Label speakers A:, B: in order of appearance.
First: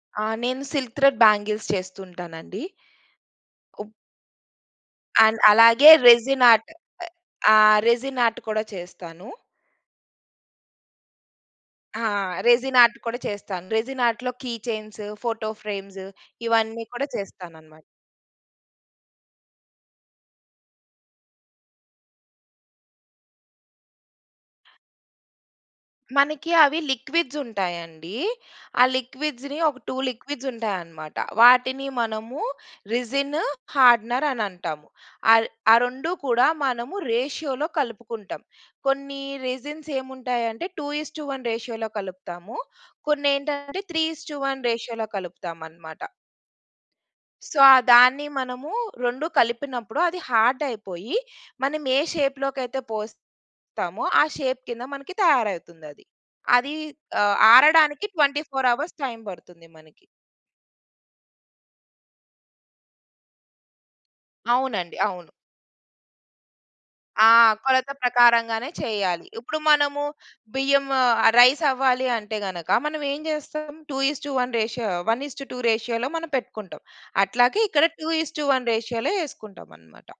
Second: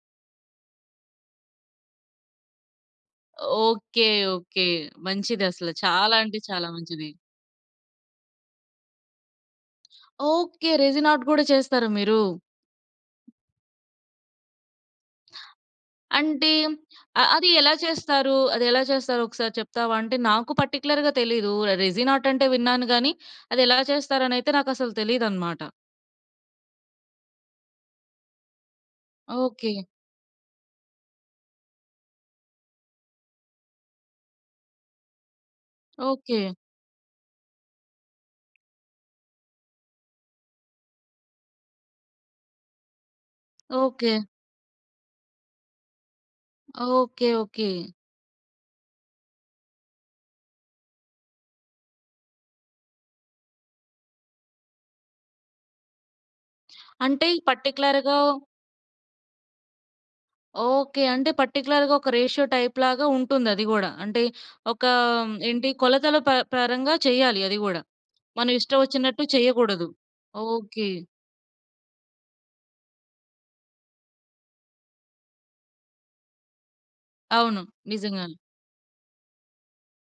A: ఆ! నేను silk thread bangles చేస్తుంటానండి.
B: ఓకె, ఓకె
A: అండ్
B: మంచిది అసలు,
A: అలాగే
B: చాలా అంటే
A: రెసిన్
B: చాలా
A: ఆర్ట్,
B: మంచిది.
A: ఆ! రెసిన్ ఆర్ట్ కూడా చేస్తాను.
B: ఓకె! రెసిన్ ఆర్ట్ గూడా చేస్తారా
A: ఆ!
B: మీరు?
A: రెసిన్ ఆర్ట్, కూడా చేస్తాను. రెసిన్ ఆర్ట్ లొ కీ చైన్స్, ఫోటో ఫ్రేమ్స్
B: అంటే
A: ఇవన్నీ కూడా
B: అ అది ఎలా
A: చేస్తాననమాట.
B: చేస్తారు? అది ఎలా చేస్తారు ఒకసారి చెప్తావా? అంటే నాకు పర్టిక్యులర్‌గా తెలియదు. రెసిన్ ఆర్ట్ అంటే విన్నాను కానీ అది ఎలా చేస్తారు అని అయితే నాకు అసలు తెలీదు అన్నమాట.
A: మనకి అవి లిక్విడ్స్ ఉంటాయండి. ఆ లిక్విడ్స్‌ని ఒక
B: ఓకె.
A: 2 లిక్విడ్స్ ఉంటాయన్నమాట. వాటిని మనము రెసిన్, హార్డనర్ అని అంటాము. అ ఆ 2 కూడా
B: ఓకె.
A: మనము రేషియోలో కలుపుకుంటాం. కొన్ని రెజిన్స్ ఏముంటాయంటే 2:1 రేషియోలో కలుపుతాము. కొన్ని ఏంటంటే three
B: okay.
A: Is to one రేషియోలో కలుపుతాము అన్నమాట.
B: Okay,
A: so
B: okay.
A: ఆ! దాన్ని మనము రెండు కలిపినప్పుడు అది హార్డ్ అయిపోయి, మనం ఏ షేప్‌లో కైయితే పోస్తామో, ఆ షేప్ కింద మనకి తయారయితుంది అది. అది అ
B: అంటే
A: ఆరడానికి
B: పర్టిక్యులర్‌గా
A: 24 అవర్స్ టైమ్ పడుతుంది మనకి.
B: ఓకె, అంటే పర్టిక్యులర్‌గా ఒక రేషియో టైప్‌ లాగా ఉంటుంది. అది గూడా, అంటే ఒక
A: అవునండి, అవును.
B: ఏంటి కొలతల ప పరంగా
A: ఆ!
B: చేయాలి అది గూడా.
A: కొలత
B: మనం
A: ప్రకారంగానే
B: ఇష్టం వచ్చినట్టు
A: చెయ్యాలి. ఇప్పుడు
B: చేయగూడదు.
A: మనము బియ్యం
B: ఓకె.
A: ఆహ్, రైస్ అవ్వాలి అంటే గనక మనం ఏం చేస్తాం? 2:1 రేషియో, 1:2 రేషియోలో మనం పెట్టుకుంటాం.
B: అవును
A: అట్లాగే ఇక్కడ టూ ఇస్
B: నిజంగానె.
A: టు వన్ రేషియోలో ఎసుకుంటాం అన్నమాట.